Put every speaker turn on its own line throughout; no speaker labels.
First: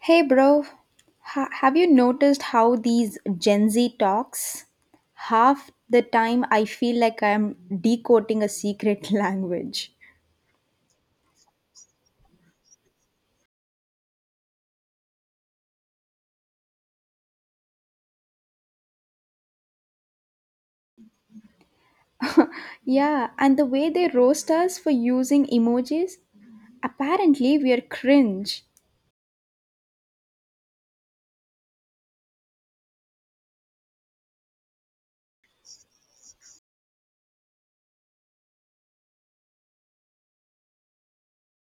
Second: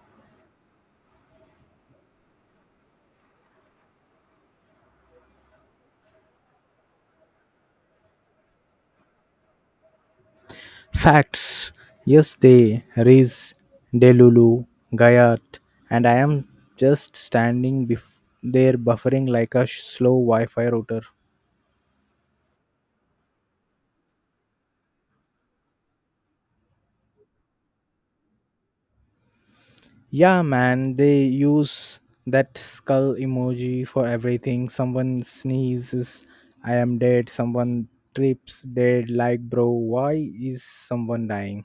Hey, bro, have you noticed how these Gen Z talks? Half the time I feel like I'm decoding a secret language.
Facts. Yes, they raise Delulu, Gayat, and I am just standing there buffering like a slow Wi Fi router.
Yeah, and the way they roast us for using emojis, apparently we are cringe.
Yeah, man, they use that skull emoji for everything. Someone sneezes, I am dead. Someone trips, dead. Like, bro, why is someone dying?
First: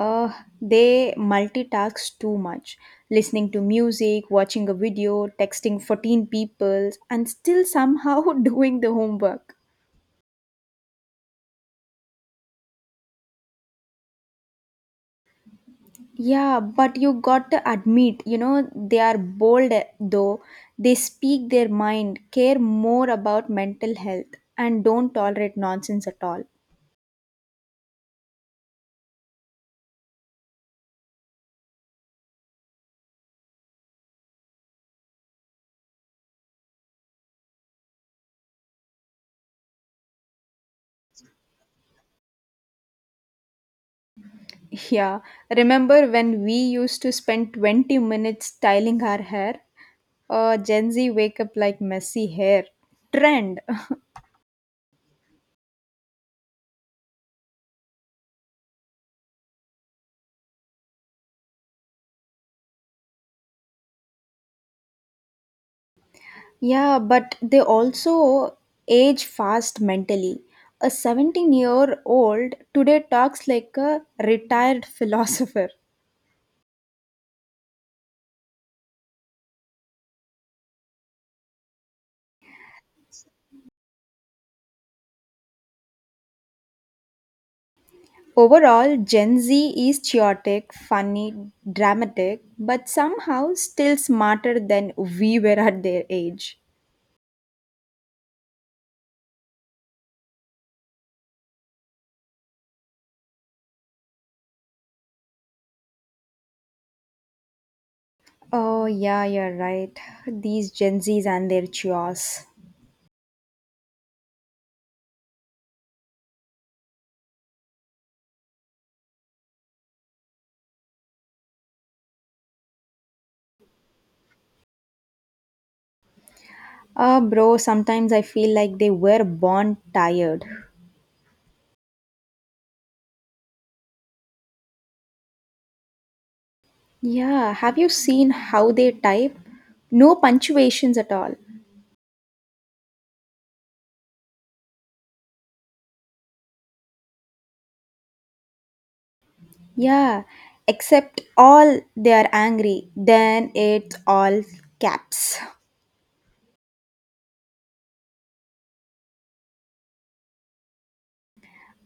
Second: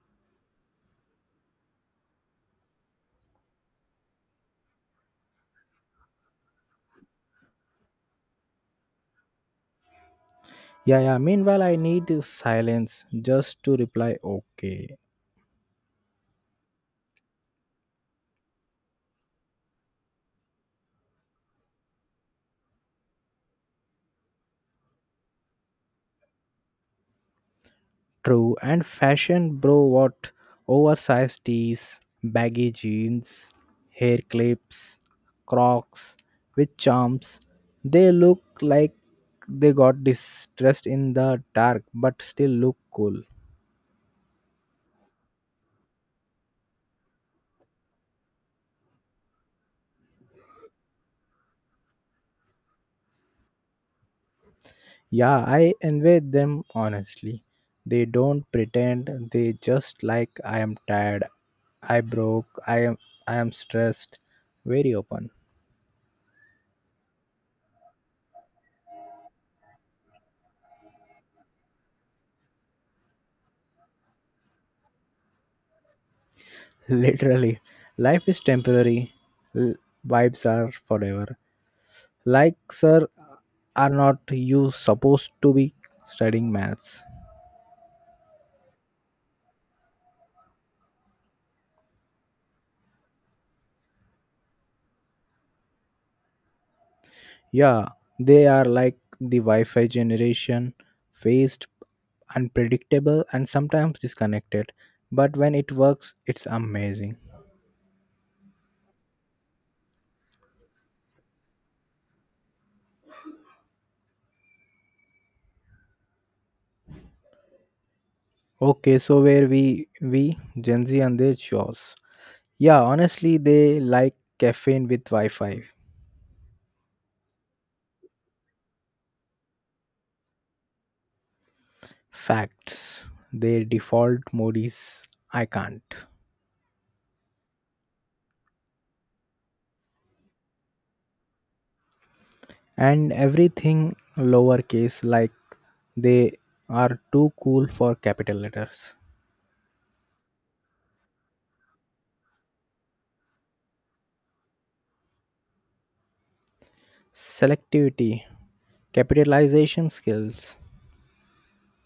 Uh, they multitask too much, listening to music, watching a video, texting 14 people, and still somehow doing the homework.
Yeah, yeah. Meanwhile, I need silence just to reply, okay.
Yeah, but you got to admit, they are bold though. They speak their mind, care more about mental health, and don't tolerate nonsense at all.
True, and fashion, bro, what? Oversized tees, baggy jeans, hair clips, crocs with charms. They look like they got distressed in the dark but still look cool.
Yeah, remember when we used to spend 20 minutes styling our hair? Gen Z wake up like messy hair. Trend.
Yeah, I envy them honestly. They don't pretend, they just like I am tired, I broke, I am stressed. Very open.
Yeah, but they also age fast mentally. A 17-year-old today talks like a retired philosopher.
Literally. Life is temporary. L- Vibes are forever. Like, sir, are not you supposed to be studying maths?
Overall, Gen Z is chaotic, funny, dramatic, but somehow still smarter than we were at their age.
Yeah, they are like the Wi Fi generation, phased, unpredictable, and sometimes disconnected. But when it works, it's amazing.
Oh, yeah, you're right. These Gen Zs and their chaos.
Okay, so where we Gen Z and their chores. Yeah, honestly, they like caffeine with Wi-Fi.
Ah, bro, sometimes I feel like they were born tired.
Facts. Their default mode is I can't.
Yeah, have you seen how they type? No punctuations at all.
And everything lowercase like they are too cool for capital letters.
Yeah, except all they are angry, then it's all caps.
Selectivity, capitalization skills.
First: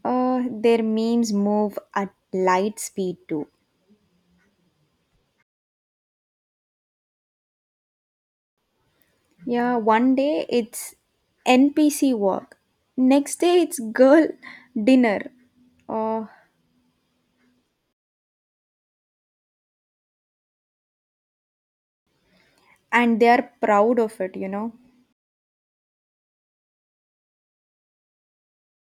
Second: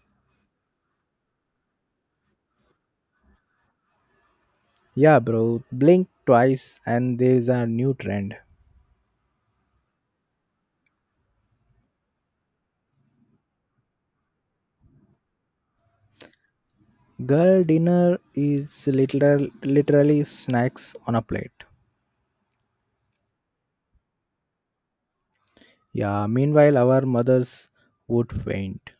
Their memes move at light speed too.
Yeah, bro, blink twice and there's a new trend.
Yeah, one day it's NPC walk, next day it's girl dinner. Uh,
Girl dinner is literally snacks on a plate.
and they are proud of it, you know.
Yeah, meanwhile, our mothers would faint.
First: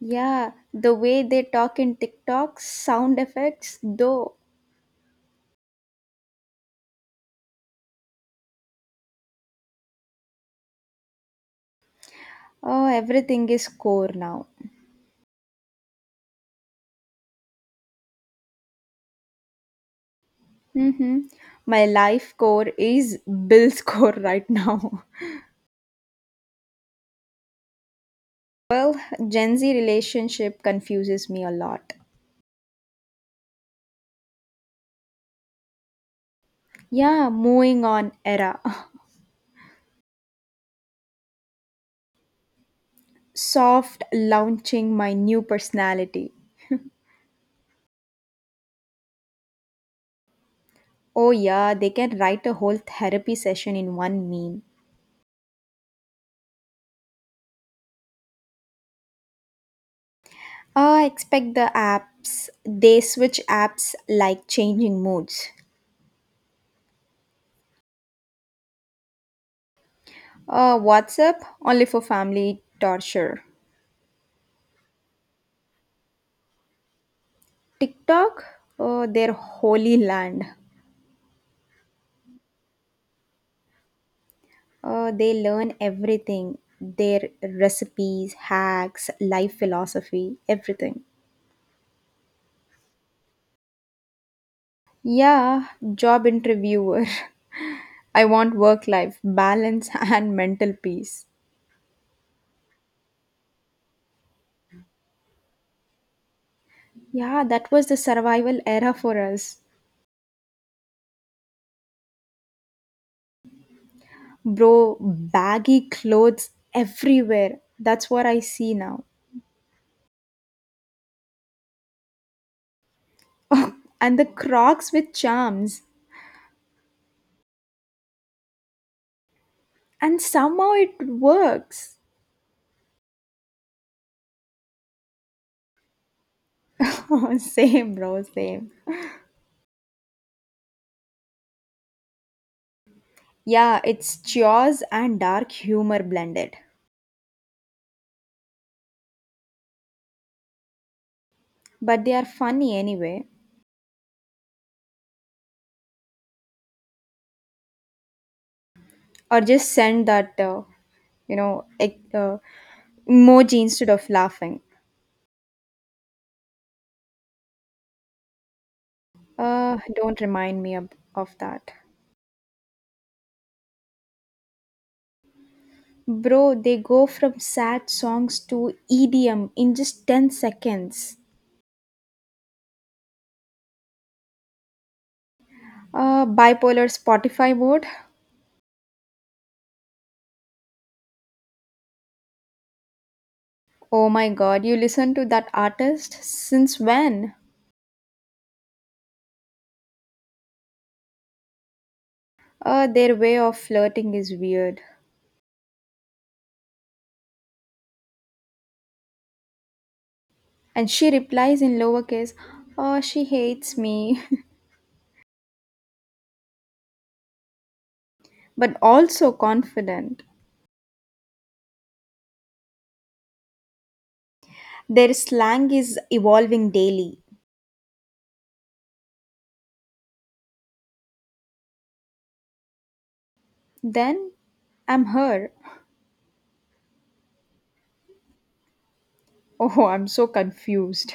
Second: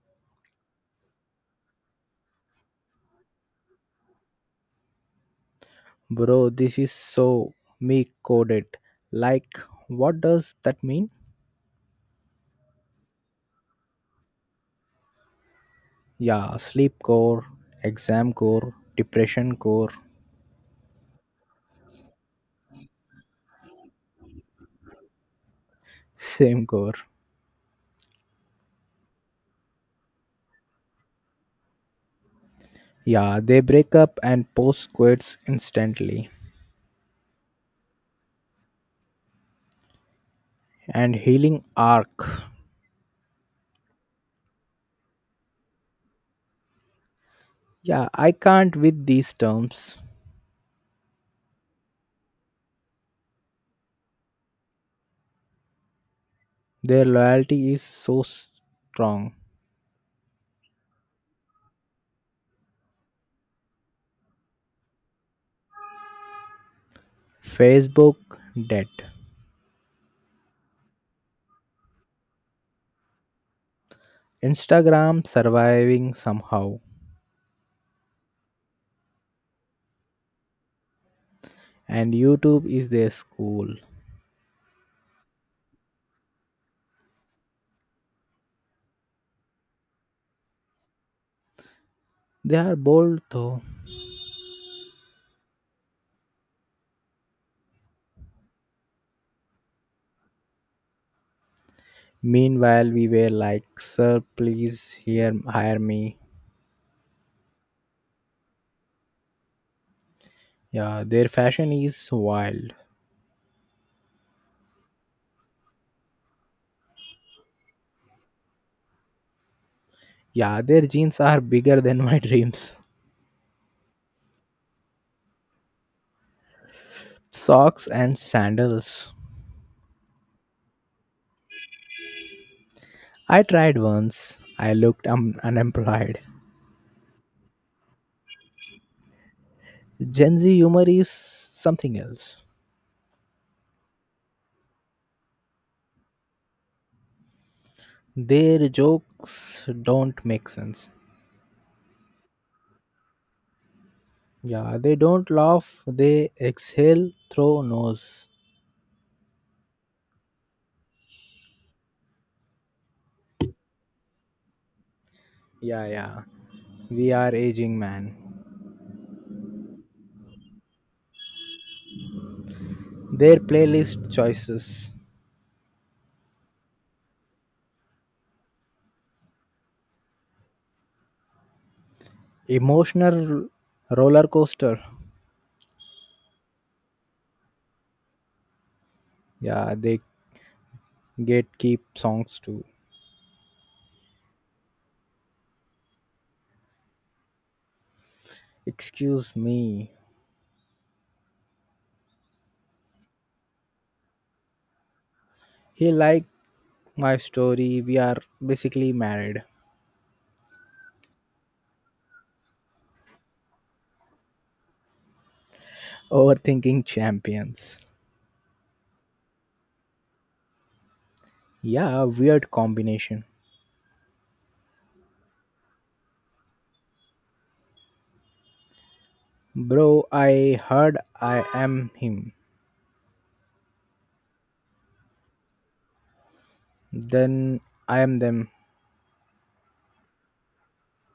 Yeah, the way they talk in TikTok, sound effects, though.
Bro, this is so me coded. Like, what does that mean?
Oh, everything is core now.
Yeah, sleep core, exam core, depression core,
Mm-hmm. My life core is Bill's core right now.
same core.
Well, Gen Z relationship confuses me a lot.
Yeah, they break up and post quits instantly.
Yeah, moving on era.
And healing arc.
Soft launching my new personality.
Yeah, I can't with these terms.
Oh, yeah, they can write a whole therapy session in one meme.
Their loyalty is so strong.
Oh, I expect the apps, they switch apps like changing moods.
Facebook dead.
WhatsApp, only for family torture.
Instagram surviving somehow.
TikTok, their holy land.
And YouTube is their school.
They learn everything their recipes, hacks, life philosophy, everything.
They are bold though.
Yeah, job interviewer. I want work life balance and mental peace.
Meanwhile, we were like, sir, please here hire me.
Yeah, that was the survival era for us.
Yeah, their fashion is wild.
Bro, baggy clothes everywhere. That's what I see now.
Yeah, their jeans are bigger than my dreams.
And the crocs with charms.
Socks and sandals.
And somehow it works.
I tried once. I looked unemployed.
Same, bro, same.
Gen Z humor is something else.
Yeah, it's chores and dark humor blended.
Their jokes don't make sense.
But they are funny anyway.
Yeah, they don't laugh, they exhale through nose.
Or just send that, you know, ec- uh, Emoji instead of laughing.
Yeah, yeah. We are aging, man.
Don't remind me of that.
Their playlist choices.
Bro, they go from sad songs to EDM in just 10 seconds.
Emotional roller coaster.
Bipolar Spotify mode.
Yeah, they Gatekeep songs too.
Oh my god, you listen to that artist? Since when?
Excuse me.
Their way of flirting is weird.
He liked my story. We are basically married.
And she replies in lowercase, oh, she hates me,
Overthinking champions.
but also confident.
Yeah, weird combination.
Their slang is evolving daily.
Bro, I heard I am him.
Then I'm her.
Then I am them.
Oh, I'm so confused.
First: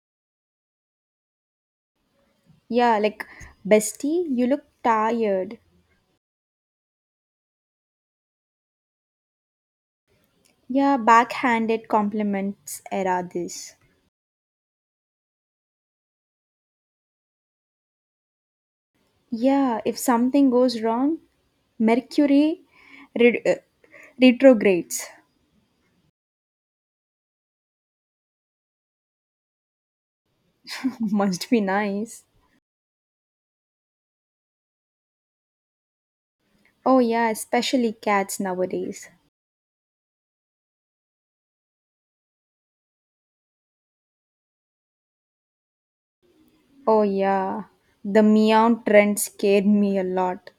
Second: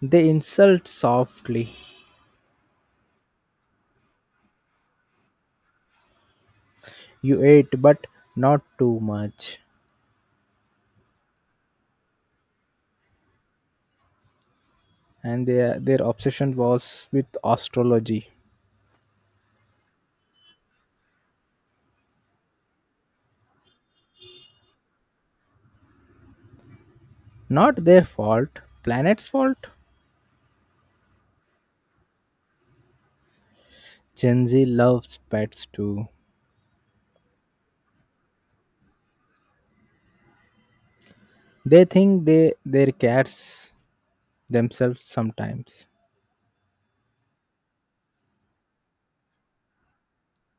They insult softly.
Yeah, like, bestie, you look tired.
You ate, but not too much.
Yeah, backhanded compliments era this.
And their obsession was with astrology.
Yeah, if something goes wrong, Mercury re- uh, retrogrades.
Not their fault, planet's fault.
Must be nice.
Gen Z loves pets too.
Oh, yeah, especially cats nowadays.
They think they their cats themselves sometimes.
Oh, yeah, the meow trend scared me a lot.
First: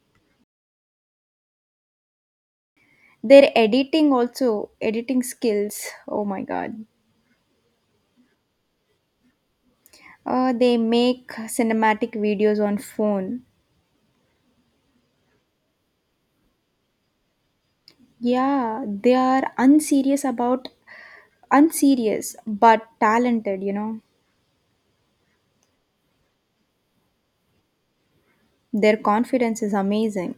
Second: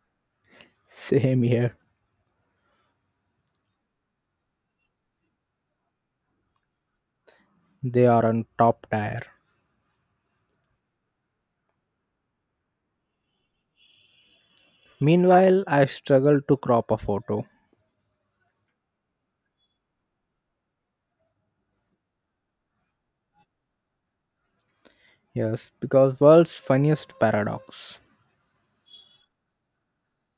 Same here.
Their editing also, editing skills. Oh my god.
They are on top tier.
They make cinematic videos on phone.
Meanwhile, I struggle to crop a photo.
Yeah, they are unserious but talented, you know.
Yes, because world's funniest paradox.
Their confidence is amazing.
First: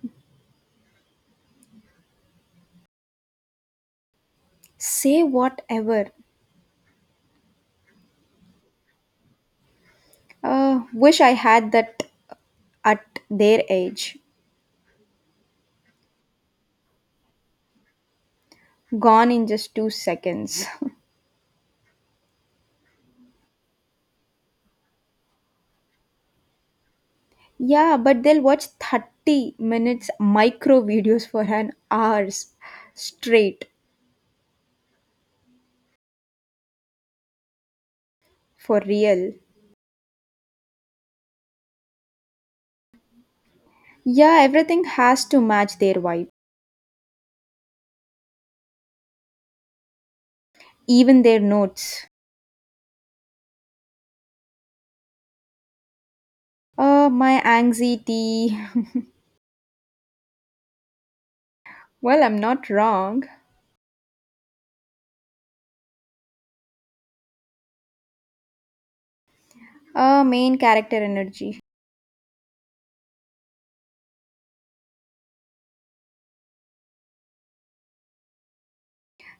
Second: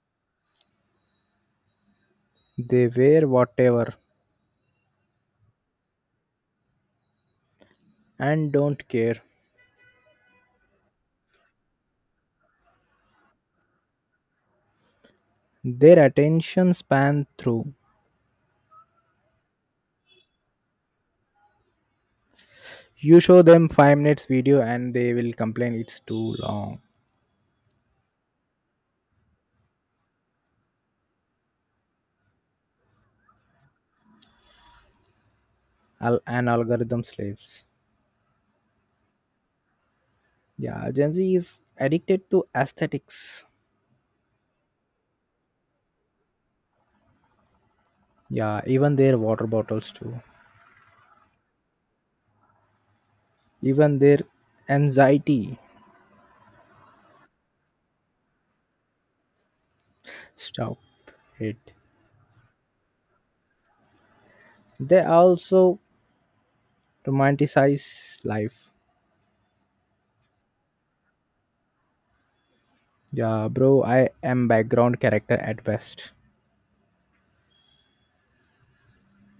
They wear whatever
Say whatever.
and don't care.
Wish I had that at their age.
Their attention span through.
Gone in just 2 seconds.
You show them 5 minutes video and they will complain it's too long.
Yeah, but they'll watch 30 minutes micro videos for an hours straight
An algorithm slaves.
for real.
Yeah, Gen Z is addicted to aesthetics.
Yeah, everything has to match their vibe.
Yeah, even their water bottles too.
Even their notes.
Even their anxiety.
My anxiety.
Stop it.
Well, I'm not wrong.
They also romanticize life.
Main character energy.
Yeah, bro, I am background character at best.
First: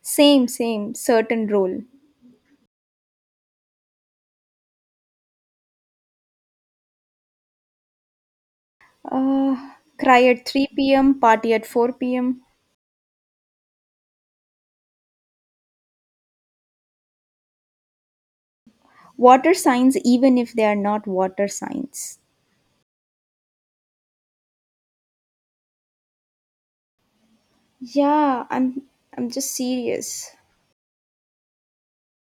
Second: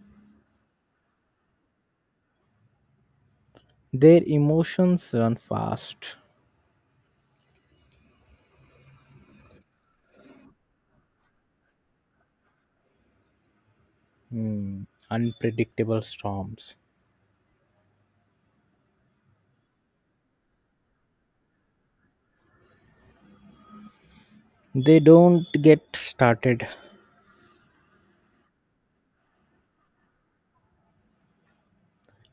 Same, same, certain role.
Their emotions run fast.
Uh, cry at 3 p.m., party at 4 pm.
Hmm, unpredictable storms.
Water signs, even if they are not water signs.
They don't get started.
Yeah, I'm just serious.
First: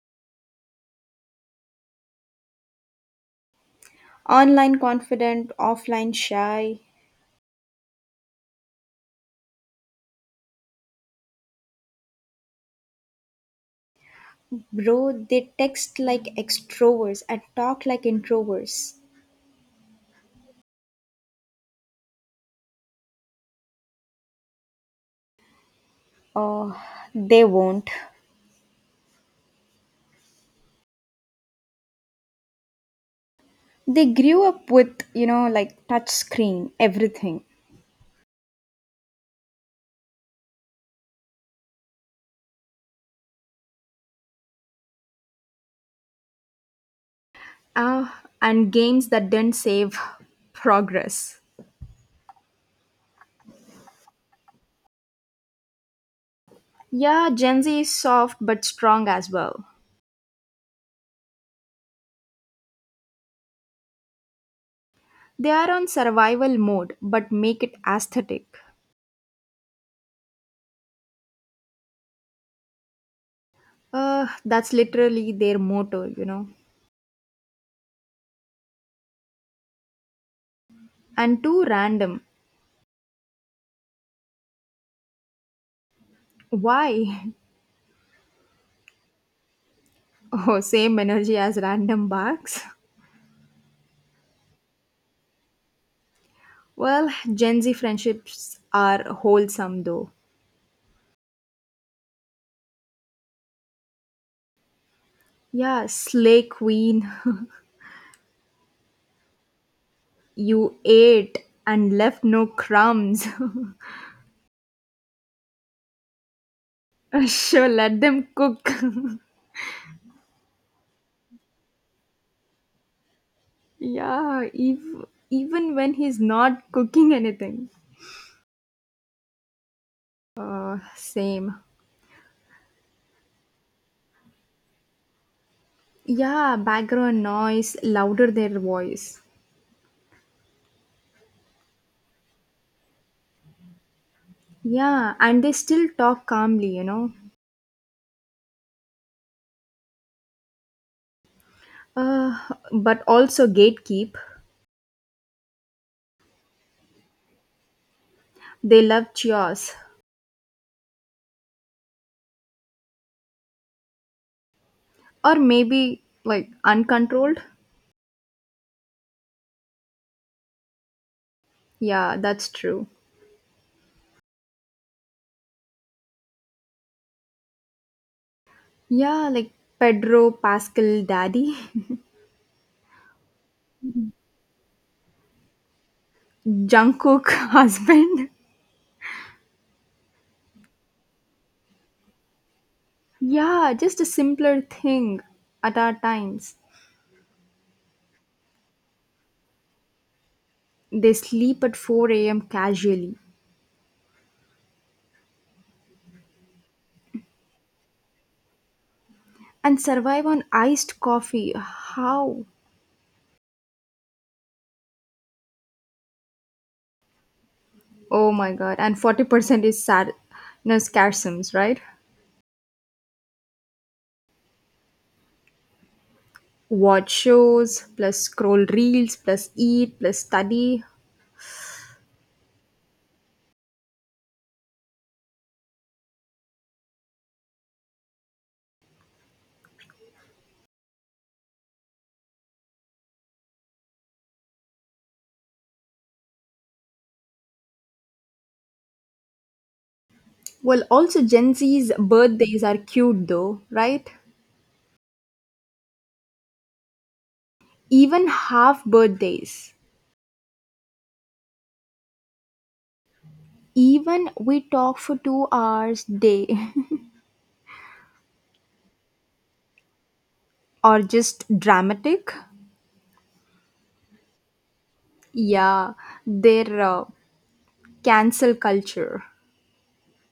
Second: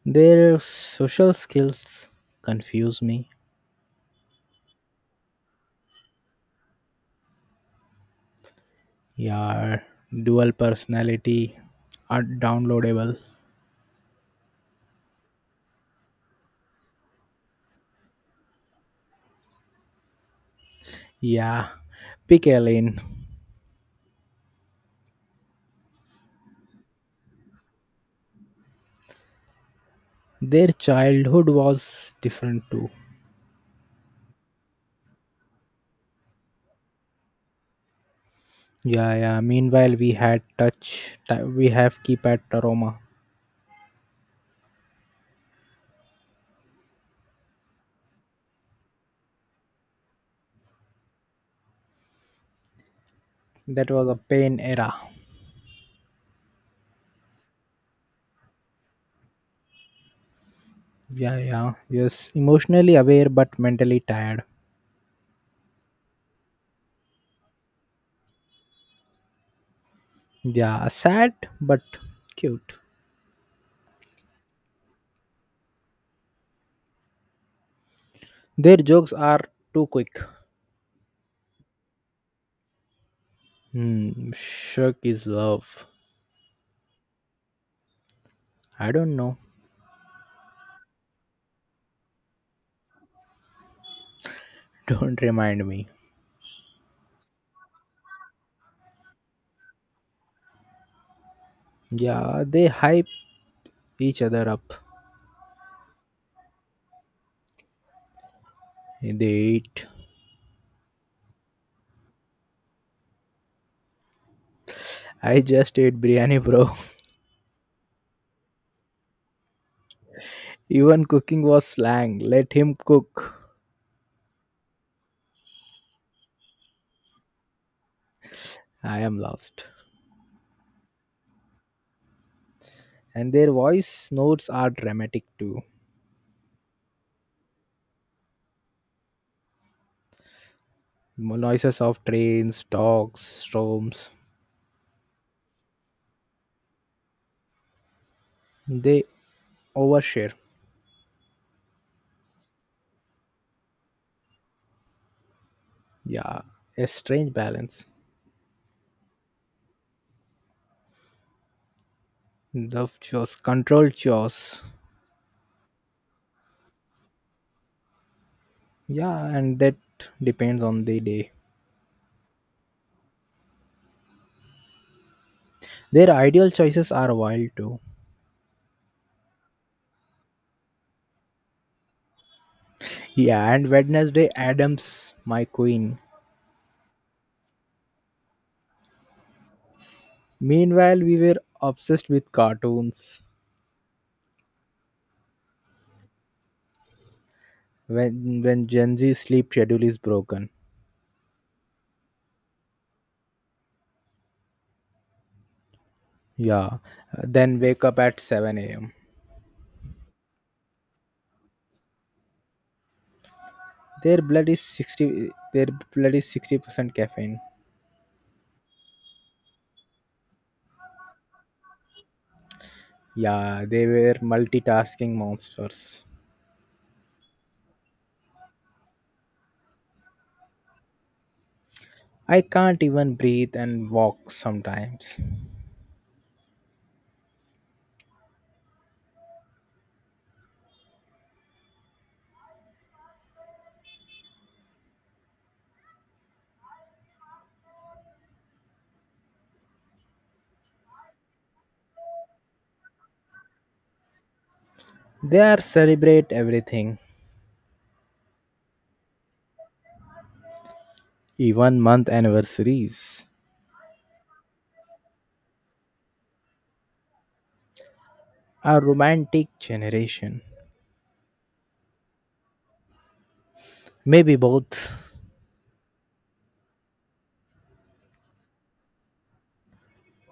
Their social skills confuse me.
Online confident, offline shy.
Yeah, dual personality are downloadable.
Bro, they text like extroverts and talk like introverts.
Yeah, pick a lane.
Oh, they won't.
Their childhood was different too.
They grew up with, you know, like touch screen, everything.
Yeah, yeah. Meanwhile, we had touch. We have keypad aroma.
Uh, and games that didn't save progress.
That was a pain era.
Yeah, Gen Z is soft but strong as well.
Yeah, yeah. Yes, emotionally aware but mentally tired.
They are on survival mode but make it aesthetic.
Yeah, sad but cute.
That's literally their motto, you know.
Their jokes are too quick.
And too random.
Hmm, shook is love.
Why?
I don't know.
Oh, same energy as random barks.
Don't remind me.
Well, Gen Z friendships are wholesome though.
Yeah, they hype each other up.
Yeah, Slay Queen.
They eat.
You ate and left no crumbs.
I just ate biryani, bro.
Sure, let them cook.
Even cooking was slang. Let him cook.
Yeah, even when he's not cooking anything.
I am lost.
Same.
And their voice notes are dramatic too.
Yeah, background noise, louder their voice.
Noises of trains, dogs, storms.
Yeah, and they still talk calmly, you know.
They overshare.
Uh, but also gatekeep.
Yeah, a strange balance.
They love chaos,
The chores, controlled chores.
or maybe like uncontrolled.
Yeah, and that depends on the day.
Yeah, that's true.
Their ideal choices are wild too.
Yeah, like Pedro Pascal Daddy.
Yeah, and Wednesday Adams, my queen.
Jungkook husband.
Meanwhile, we were obsessed with cartoons.
Yeah, just a simpler thing at our times.
When Gen Z sleep schedule is broken.
They sleep at 4 a.m. casually
Yeah, then wake up at 7 a.m.
and survive on iced coffee. How?
Their blood is 60% caffeine.
Oh my god. And 40% is sad no scarciums, right?
Yeah, they were multitasking monsters.
Watch shows, plus scroll reels, plus eat, plus study.
I can't even breathe and walk sometimes.
Well, also Gen Z's birthdays are cute though, right?
They are celebrate everything,
Even half birthdays.
even month anniversaries.
Even we talk for 2 hours day.
A romantic generation.
Or just dramatic.
Maybe both.
Yeah, their cancel culture.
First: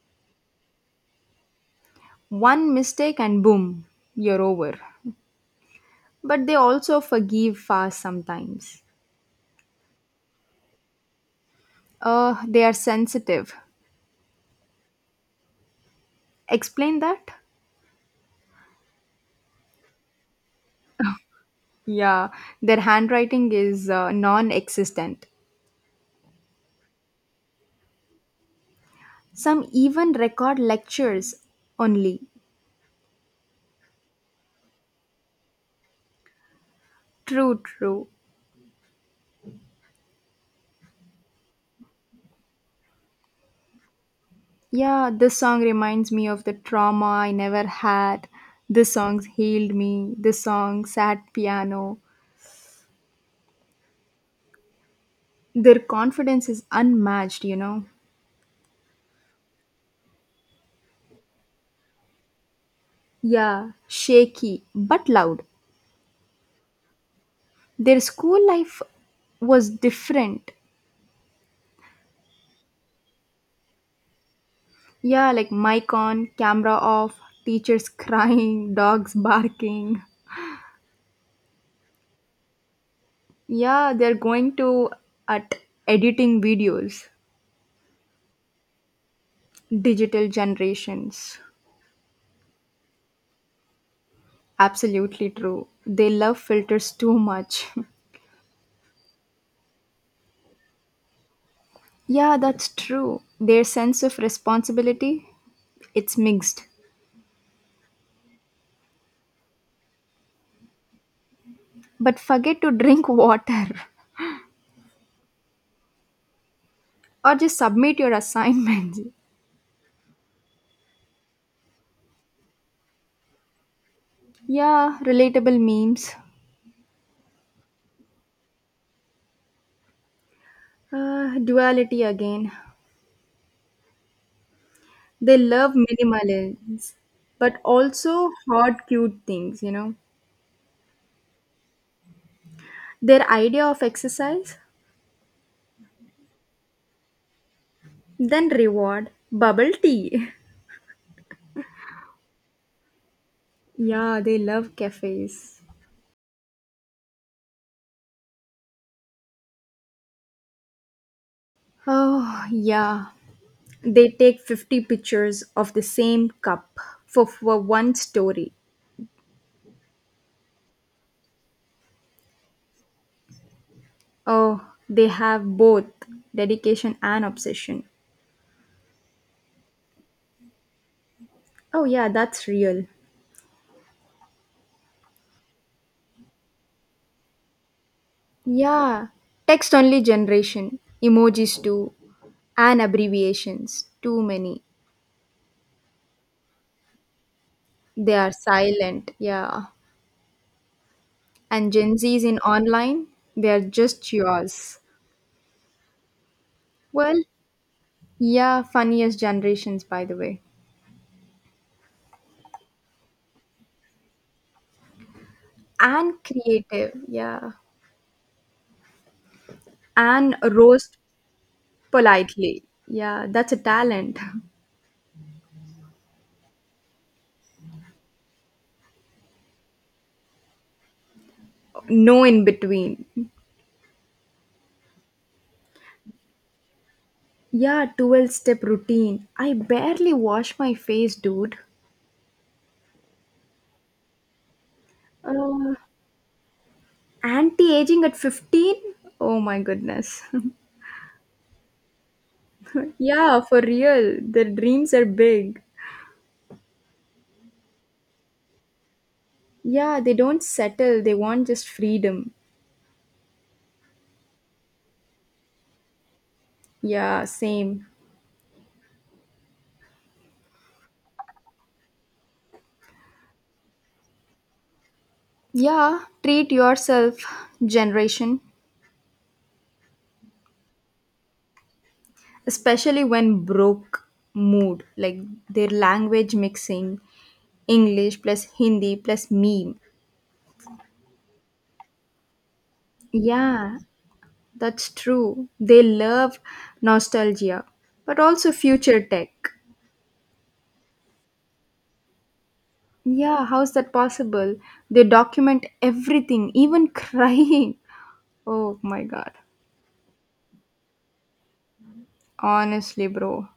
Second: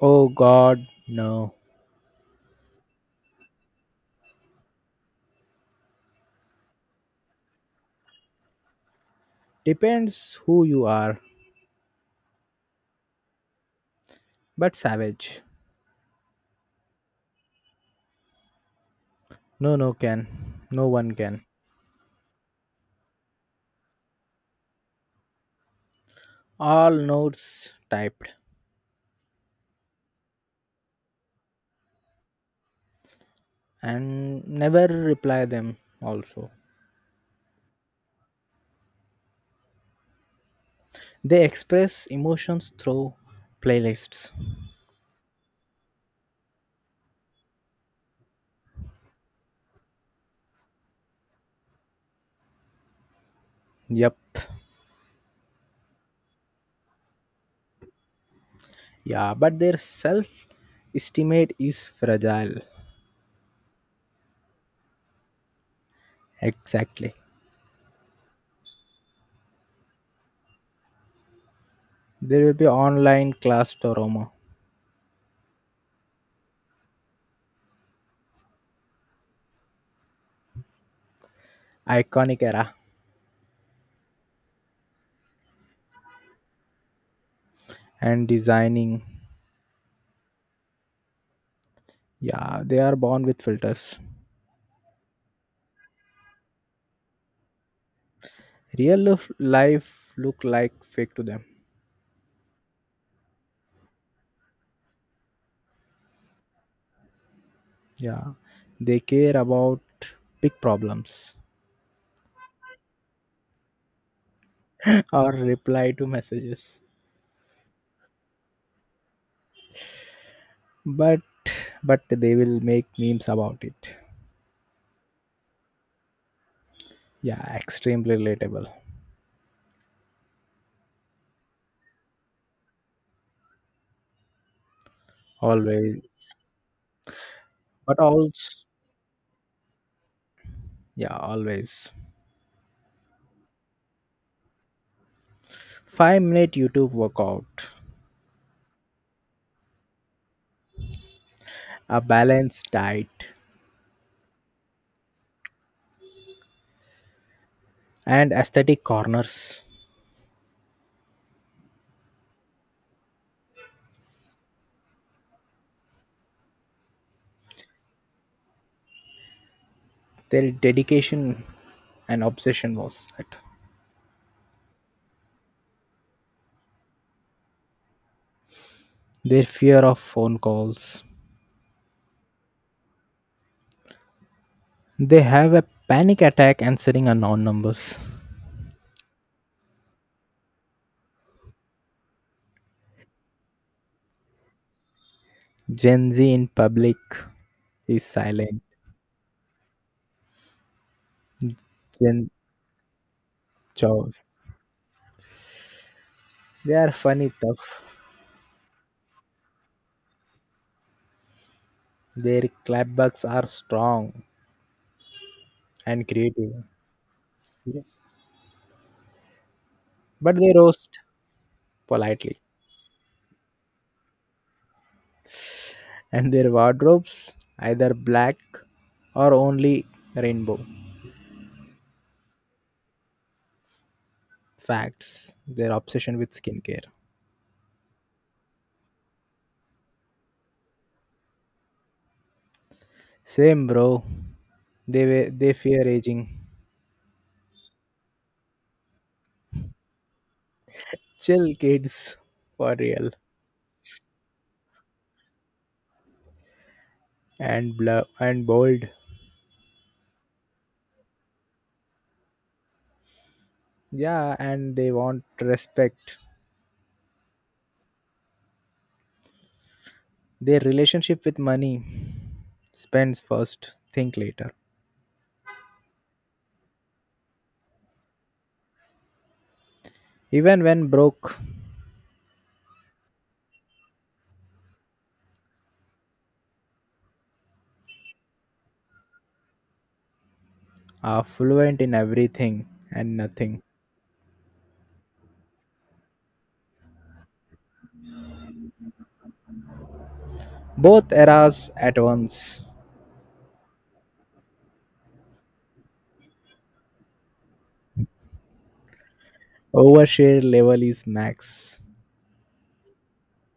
Oh god, no.
One mistake and boom, you're over. But they also forgive fast sometimes.
Depends who you are.
They are sensitive.
But savage.
Explain that?
No no can. No one can.
Yeah, their handwriting is non existent.
All notes typed
Some even record lectures only.
and never reply them also.
True, true.
They express emotions through playlists.
Yeah, this song reminds me of the trauma I never had. This song healed me. This song sat piano.
Yep.
Their confidence is unmatched, you know.
Yeah, but their self estimate is fragile.
Yeah, shaky but loud.
Exactly.
Their school life was different.
There will be online class trauma,
Yeah, like mic on, camera off, teachers crying, dogs barking.
iconic era,
Yeah, they're going to at editing videos,
and designing.
digital generations.
Yeah, they are born with filters.
Absolutely true. They love filters too much.
Real life look like fake to them.
Yeah, that's true. Their sense of responsibility, it's mixed.
Yeah, they care about big problems
But forget to drink water
or reply to messages,
or just submit your assignments.
but but they will make memes about it.
Yeah, relatable memes.
Yeah, extremely relatable.
Duality again. They love
Always
minimalism, but
but
also
also
hard, cute things, you know.
yeah always
Their idea of exercise,
5-minute youtube workout,
then reward, bubble tea.
a balanced diet
Yeah, they love cafes.
and aesthetic corners.
Oh, yeah. They take 50 pictures of the same cup for one story.
Their dedication and obsession was that
Oh, they have both dedication and obsession.
their fear of phone calls.
Oh, yeah, that's real.
They have a panic attack answering unknown numbers.
Yeah, text only generation, emojis too, and abbreviations. Too many.
Gen Z in public is
They are
silent.
silent, yeah. And Gen Z's
Gen
in online, they are just
chows
yours.
they are
Well,
funny tough.
yeah, funniest generations, by the way.
Their clapbacks are strong and
And
creative.
creative, yeah.
Yeah. But
And
they
rose
roast politely.
politely. Yeah, that's a talent.
And their wardrobes either black or only rainbow.
No in between.
Facts. Their obsession with skincare.
Yeah, 12 step routine. I barely wash my face, dude.
Same bro. They
Uh,
fear aging.
Anti aging at 15? Oh my goodness.
Chill kids for real.
Yeah, for real. Their dreams are big.
And and bold.
Yeah, they don't settle, they want just freedom.
Yeah, and they want respect.
Yeah, same.
Their relationship with money. Spends first, think later.
Yeah, treat yourself, generation.
Even when broke,
Especially when broke mood, like their language mixing, English plus Hindi plus meme.
are fluent in everything and nothing.
Yeah, that's true. They love nostalgia, but also future tech.
Both eras at once.
Yeah, how's that possible? They document everything, even crying. Oh my god.
Overshare level is max.
Honestly, bro.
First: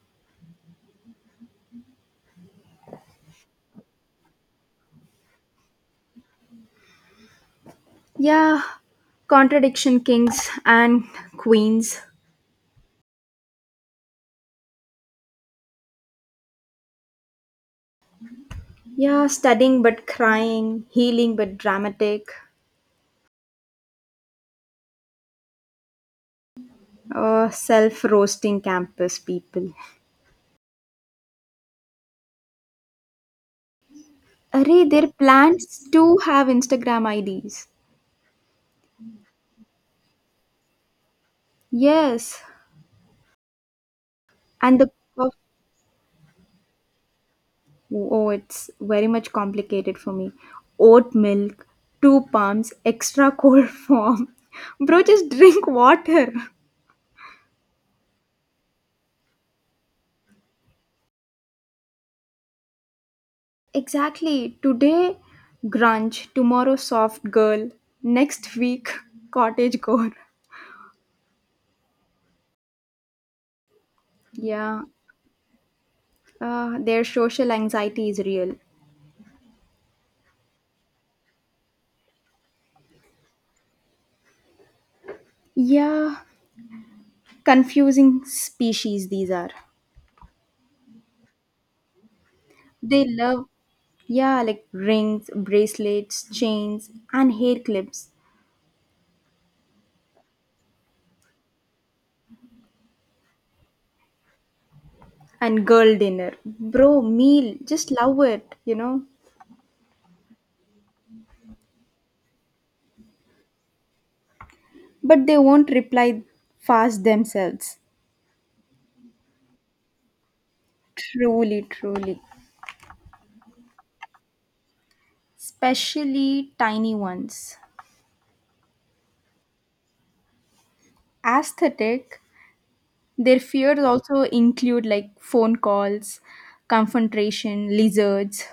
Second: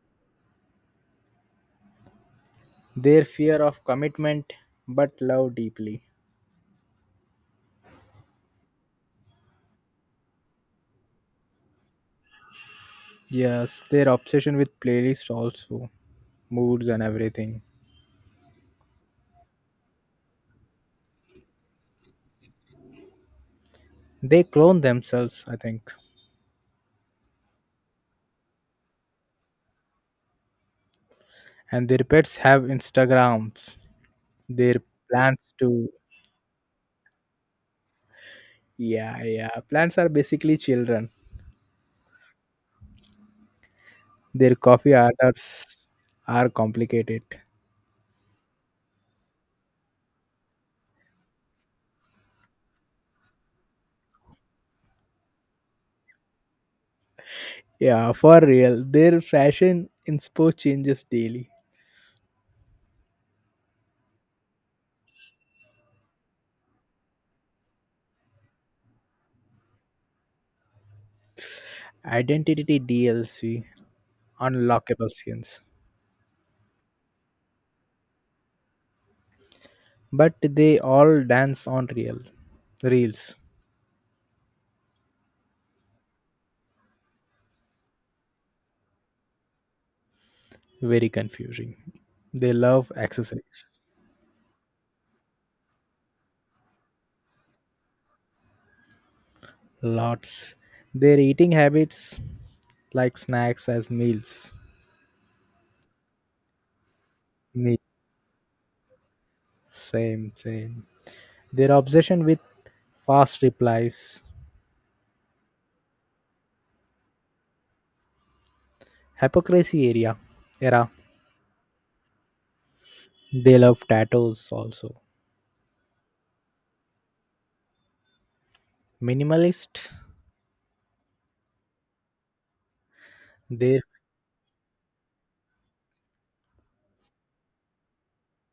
Their fear of commitment but love deeply.
Yeah, contradiction kings and queens.
Yes, their obsession with playlists also, moods and everything.
Yeah, studying but crying, healing but dramatic.
They clone themselves, I think.
Oh, self roasting campus people.
And their pets have Instagrams. Their
Array, their
plants
plans
too.
to have Instagram IDs.
Yeah, yeah. Plants are basically children.
Yes.
Their
And the
coffee
cof-
orders are complicated.
oh, it's very much complicated for me. Oat milk, two pumps, extra cold form. Bro, just drink water.
Yeah, for real. Their fashion inspo changes daily.
Exactly. Today, grunge. Tomorrow, soft girl. Next week, cottage core.
Identity DLC
Yeah.
unlockable skins.
Their social anxiety is real.
But they all dance on real reels.
Yeah. Confusing species these are.
Very confusing. They love
They love
exercise
yeah, like rings, bracelets, chains, and hair clips,
lots. Their eating habits like snacks as meals.
and girl dinner. Bro, meal,
Me
just love it, you know?
same same. Their obsession with fast replies.
But they won't reply fast themselves.
Hypocrisy area era.
Truly, truly.
They love tattoos also,
Especially tiny ones.
minimalist.
Aesthetic, their
They
fears also include like phone calls, confrontation, lizards.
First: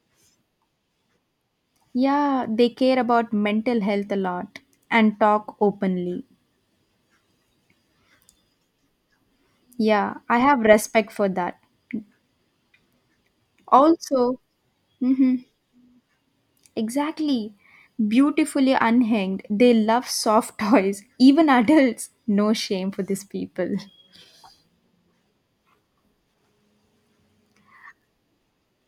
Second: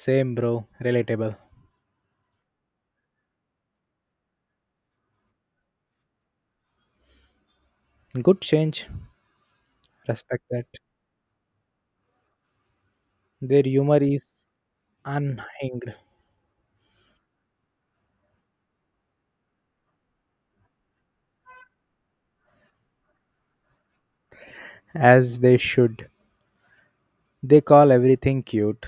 Same bro, relatable.
Yeah, they care about mental health a lot and talk openly.
Good change.
Yeah, I
Respect
have
that.
respect for that.
Their humor
Also,
is
mhm,
unhinged.
exactly, beautifully unhinged. They love soft toys, even adults. No shame for these people.
As they should. They call everything cute.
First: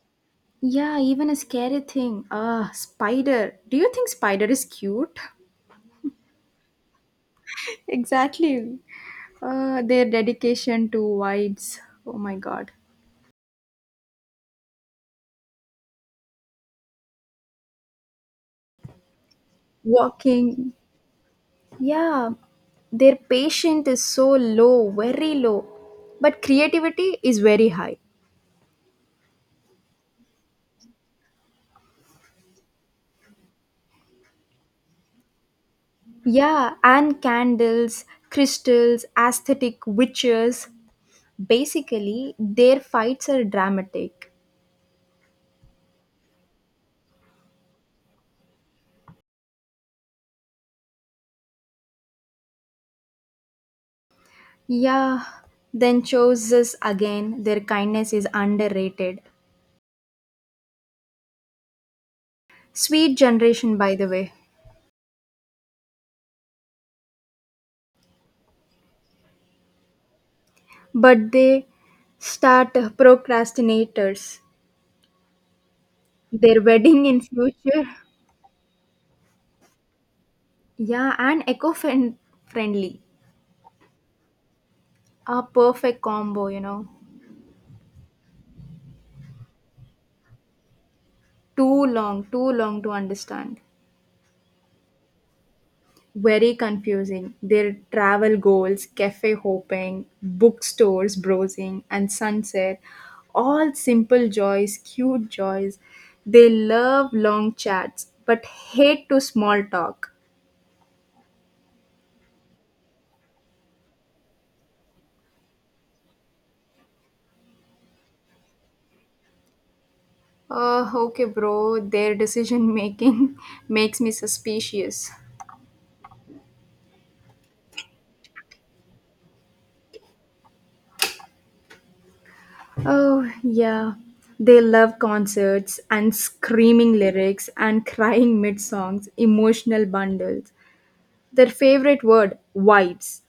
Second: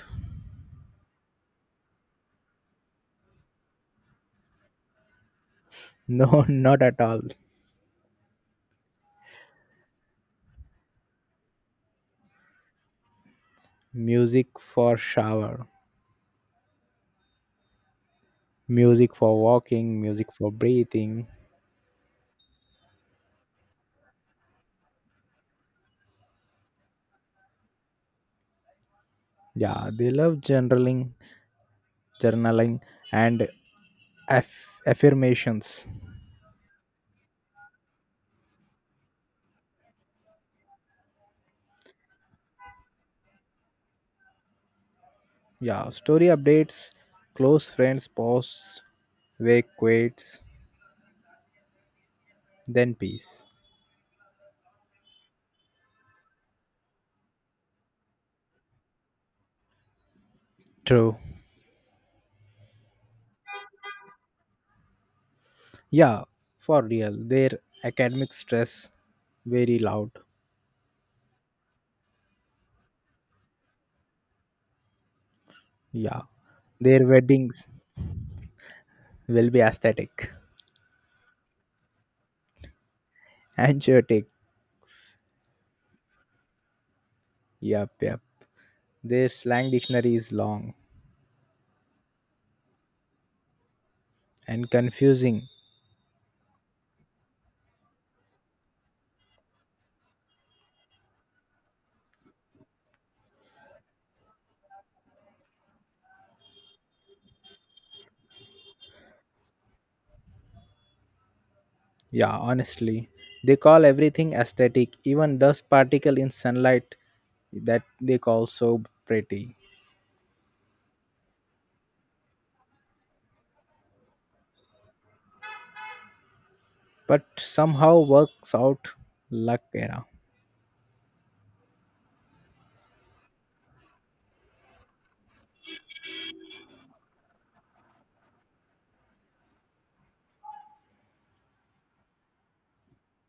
Yeah, even a scary thing. Ah, spider. Do you think spider is cute?
No, not at all.
Exactly. Their dedication to wides. Oh my god.
Music for shower, music for walking, music for
Walking.
breathing.
Yeah. Their patience is so low, very low. But creativity is very high.
Yeah, they love journaling and affirmations.
Yeah, and candles, crystals, aesthetic witches. Basically, their fights are dramatic.
Yeah, story updates, close friends posts, wake quits, then peace.
Yeah, then chooses again. Their kindness is underrated.
True.
Sweet generation, by the way.
Yeah, for real. Their academic stress very loud.
But they start procrastinators.
Yeah.
Their
Their
wedding in
weddings
future.
will be aesthetic.
Yeah, and eco friendly.
Anchotic.
A perfect combo, you know.
Yep, yep. Their slang dictionary is long
Too long to understand.
and confusing.
Very confusing. Their travel goals, cafe hopping, bookstores browsing, and sunset all simple joys, cute joys. They love long chats but hate to small talk.
Yeah, honestly. They call everything aesthetic, even dust particle in sunlight that they call so pretty.
Okay, bro, their decision making makes me suspicious.
But somehow works out luck era.
Oh, yeah. They love concerts and screaming lyrics and crying mid songs, emotional bundles. Their favorite word, vibes.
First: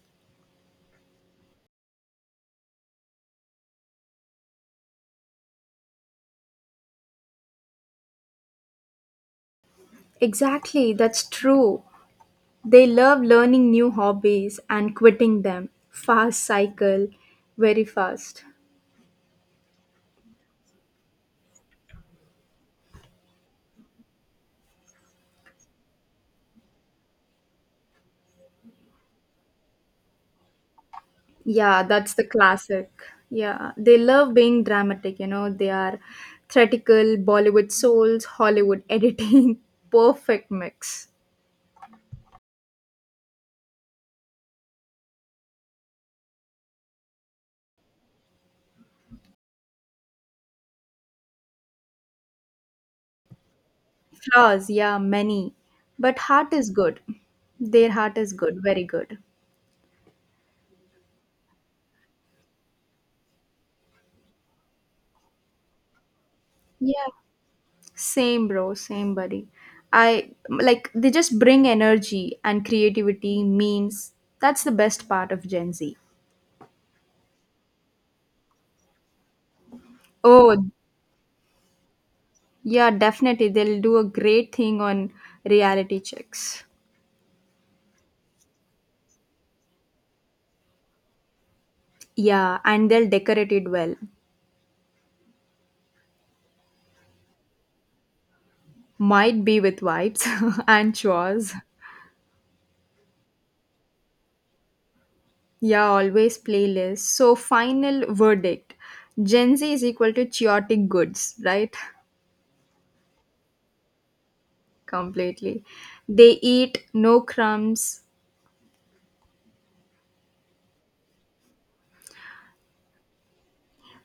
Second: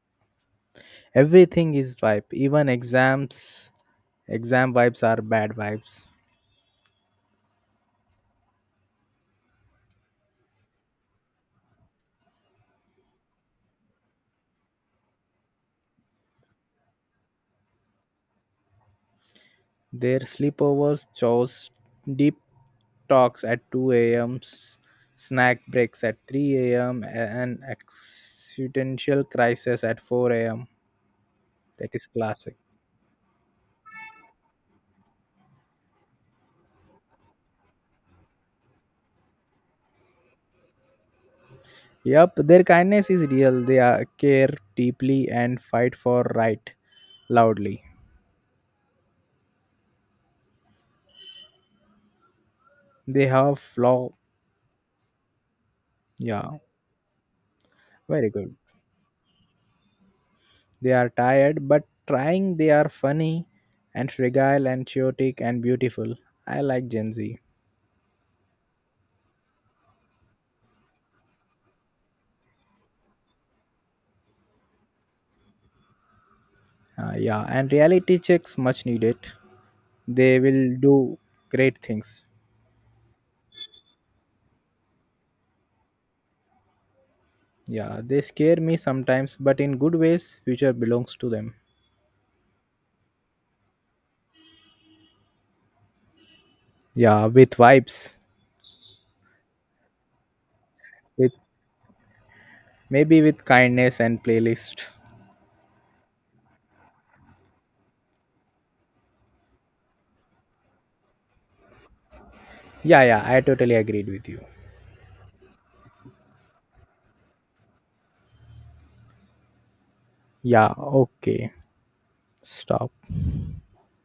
Everything is vibe, even exams. Exam vibes are bad vibes.
Exactly, that's true. They love learning new hobbies and quitting them. Fast cycle, very fast.
Their sleepovers, chores, deep talks at 2 a.m., snack breaks at 3 a.m., and existential crisis at 4 a.m.
Yeah,
That is
that's the
classic.
classic. Yeah, they love being dramatic, you know, they are theatrical, Bollywood souls, Hollywood editing, perfect mix.
Yep, their kindness is real. They are, care deeply and fight for right loudly. They have flaw.
Flaws, yeah, many. But heart
Yeah,
is good. Their heart
very
is
good.
good, very good.
They are tired but trying. They are funny and fragile and chaotic and beautiful. I like
Yeah.
Gen Z.
Same, bro. Same, buddy. I like they just bring energy and creativity, memes. That's the best part of Gen Z.
Yeah, and reality checks much needed. They
Oh,
will do great things.
yeah, definitely. They'll do a great thing on reality checks.
Yeah, they scare me sometimes, but in good ways, future belongs to them.
Yeah, and they'll decorate it well.
Yeah, with vibes,
Might be with vibes and
with
chores.
maybe with kindness and playlist.
Yeah, always playlist. So, final verdict Gen Z is equal to chaotic goods, right?
Yeah, yeah, I totally agreed with you.
Completely. They eat no crumbs,
Yeah, okay. Stop.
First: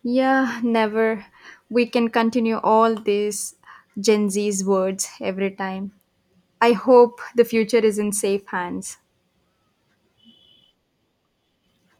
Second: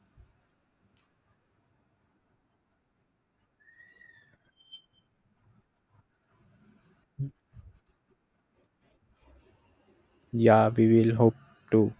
yeah, never. We can continue all these Gen Z's words every time. I hope the future is in safe hands.
Yeah, we will hope to